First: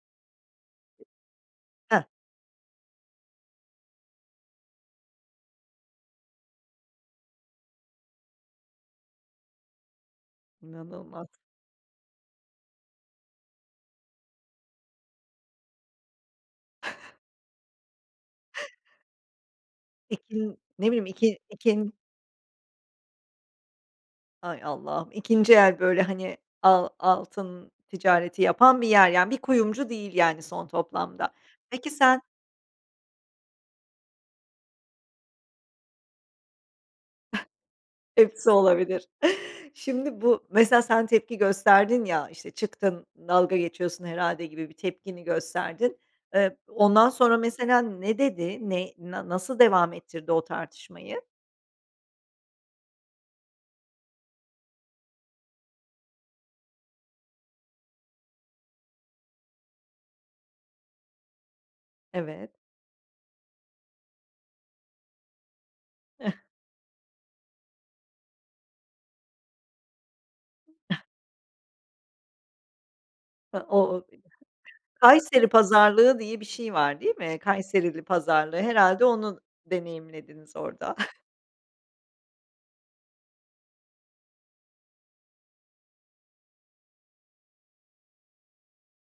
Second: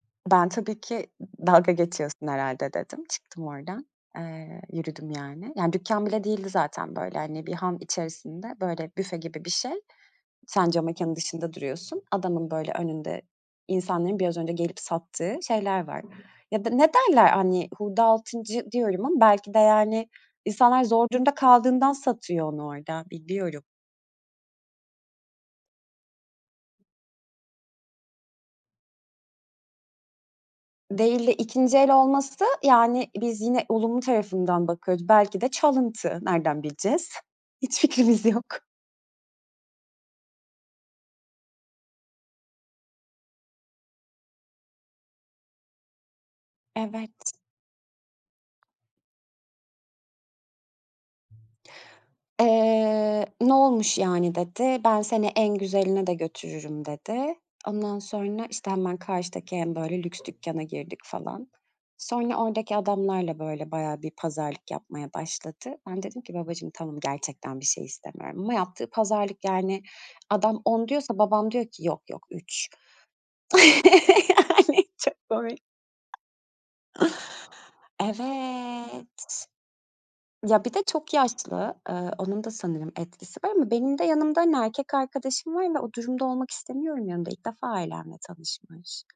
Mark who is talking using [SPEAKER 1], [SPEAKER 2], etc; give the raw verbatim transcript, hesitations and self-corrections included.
[SPEAKER 1] Ben tabii ki d dalga
[SPEAKER 2] Hah.
[SPEAKER 1] geçiyorsun herhâlde dedim, çıktım oradan, eee, yürüdüm yani. Yani dükkân bile değildi zaten. Böyle, hani, bir han içerisinde, böyle, büfe gibi bir şey. Sen camekânın
[SPEAKER 2] İnanılmaz.
[SPEAKER 1] dışında duruyorsun, adamın, böyle, önünde insanların biraz önce gelip sattığı şeyler var. Ya da, ne derler? Hani, "hurda altıncı" diyorum ama belki de, yani,
[SPEAKER 2] Peki n
[SPEAKER 1] insanlar
[SPEAKER 2] ne bileyim
[SPEAKER 1] zor durumda
[SPEAKER 2] iki
[SPEAKER 1] kaldığından
[SPEAKER 2] ikin
[SPEAKER 1] satıyor onu orada, bilmiyorum.
[SPEAKER 2] Hay Allah'ım ikinci el böyle, hani, al altın ticareti yapan bir yer. Yani bir kuyumcu değil, yani, son
[SPEAKER 1] Değildi.
[SPEAKER 2] toplamda.
[SPEAKER 1] ikinci
[SPEAKER 2] Peki
[SPEAKER 1] el
[SPEAKER 2] sen
[SPEAKER 1] olması, yani, biz yine olumlu tarafından bakıyoruz, belki de çalıntı. Nereden bileceğiz? Hiç fikrimiz yok.
[SPEAKER 2] Hepsi olabilir. Şimdi bu mesela sen tepki gösterdin ya, işte, çıktın, "Dalga geçiyorsun, herhâlde." gibi bir tepkini gösterdin. Eee, ondan
[SPEAKER 1] Evet.
[SPEAKER 2] sonra mesela ne dedi? Ne na nasıl devam ettirdi o tartışmayı?
[SPEAKER 1] Eee, "Ne olmuş yani?" dedi, "Ben seni en güzeline de götürürüm." dedi. Ondan sonra, işte, hemen karşıdaki en, böyle, lüks dükkâna girdik falan. Sonra
[SPEAKER 2] Evet.
[SPEAKER 1] oradaki adamlarla, böyle, bayağı bir pazarlık yapmaya başladı. Ben dedim ki, "Babacığım, tamam. Gerçekten bir şey istemiyorum." Ama yaptığı pazarlık, yani, adam "on" diyorsa babam diyor ki, "Yok, yok, üç."
[SPEAKER 2] Ha, o o de
[SPEAKER 1] Yani, çok
[SPEAKER 2] Kayseri
[SPEAKER 1] komik.
[SPEAKER 2] pazarlığı diye bir şey var, değil mi? Kayserili pazarlığı, herhâlde
[SPEAKER 1] Evet.
[SPEAKER 2] onu deneyimlediniz
[SPEAKER 1] Ya, bir de
[SPEAKER 2] orada.
[SPEAKER 1] çok yaşlı, ııı, onun da sanırım etkisi var. Ama benim de yanımda, hani, erkek arkadaşım var ve o durumda olmak istemiyorum yanında, ilk defa ailemle tanışmış.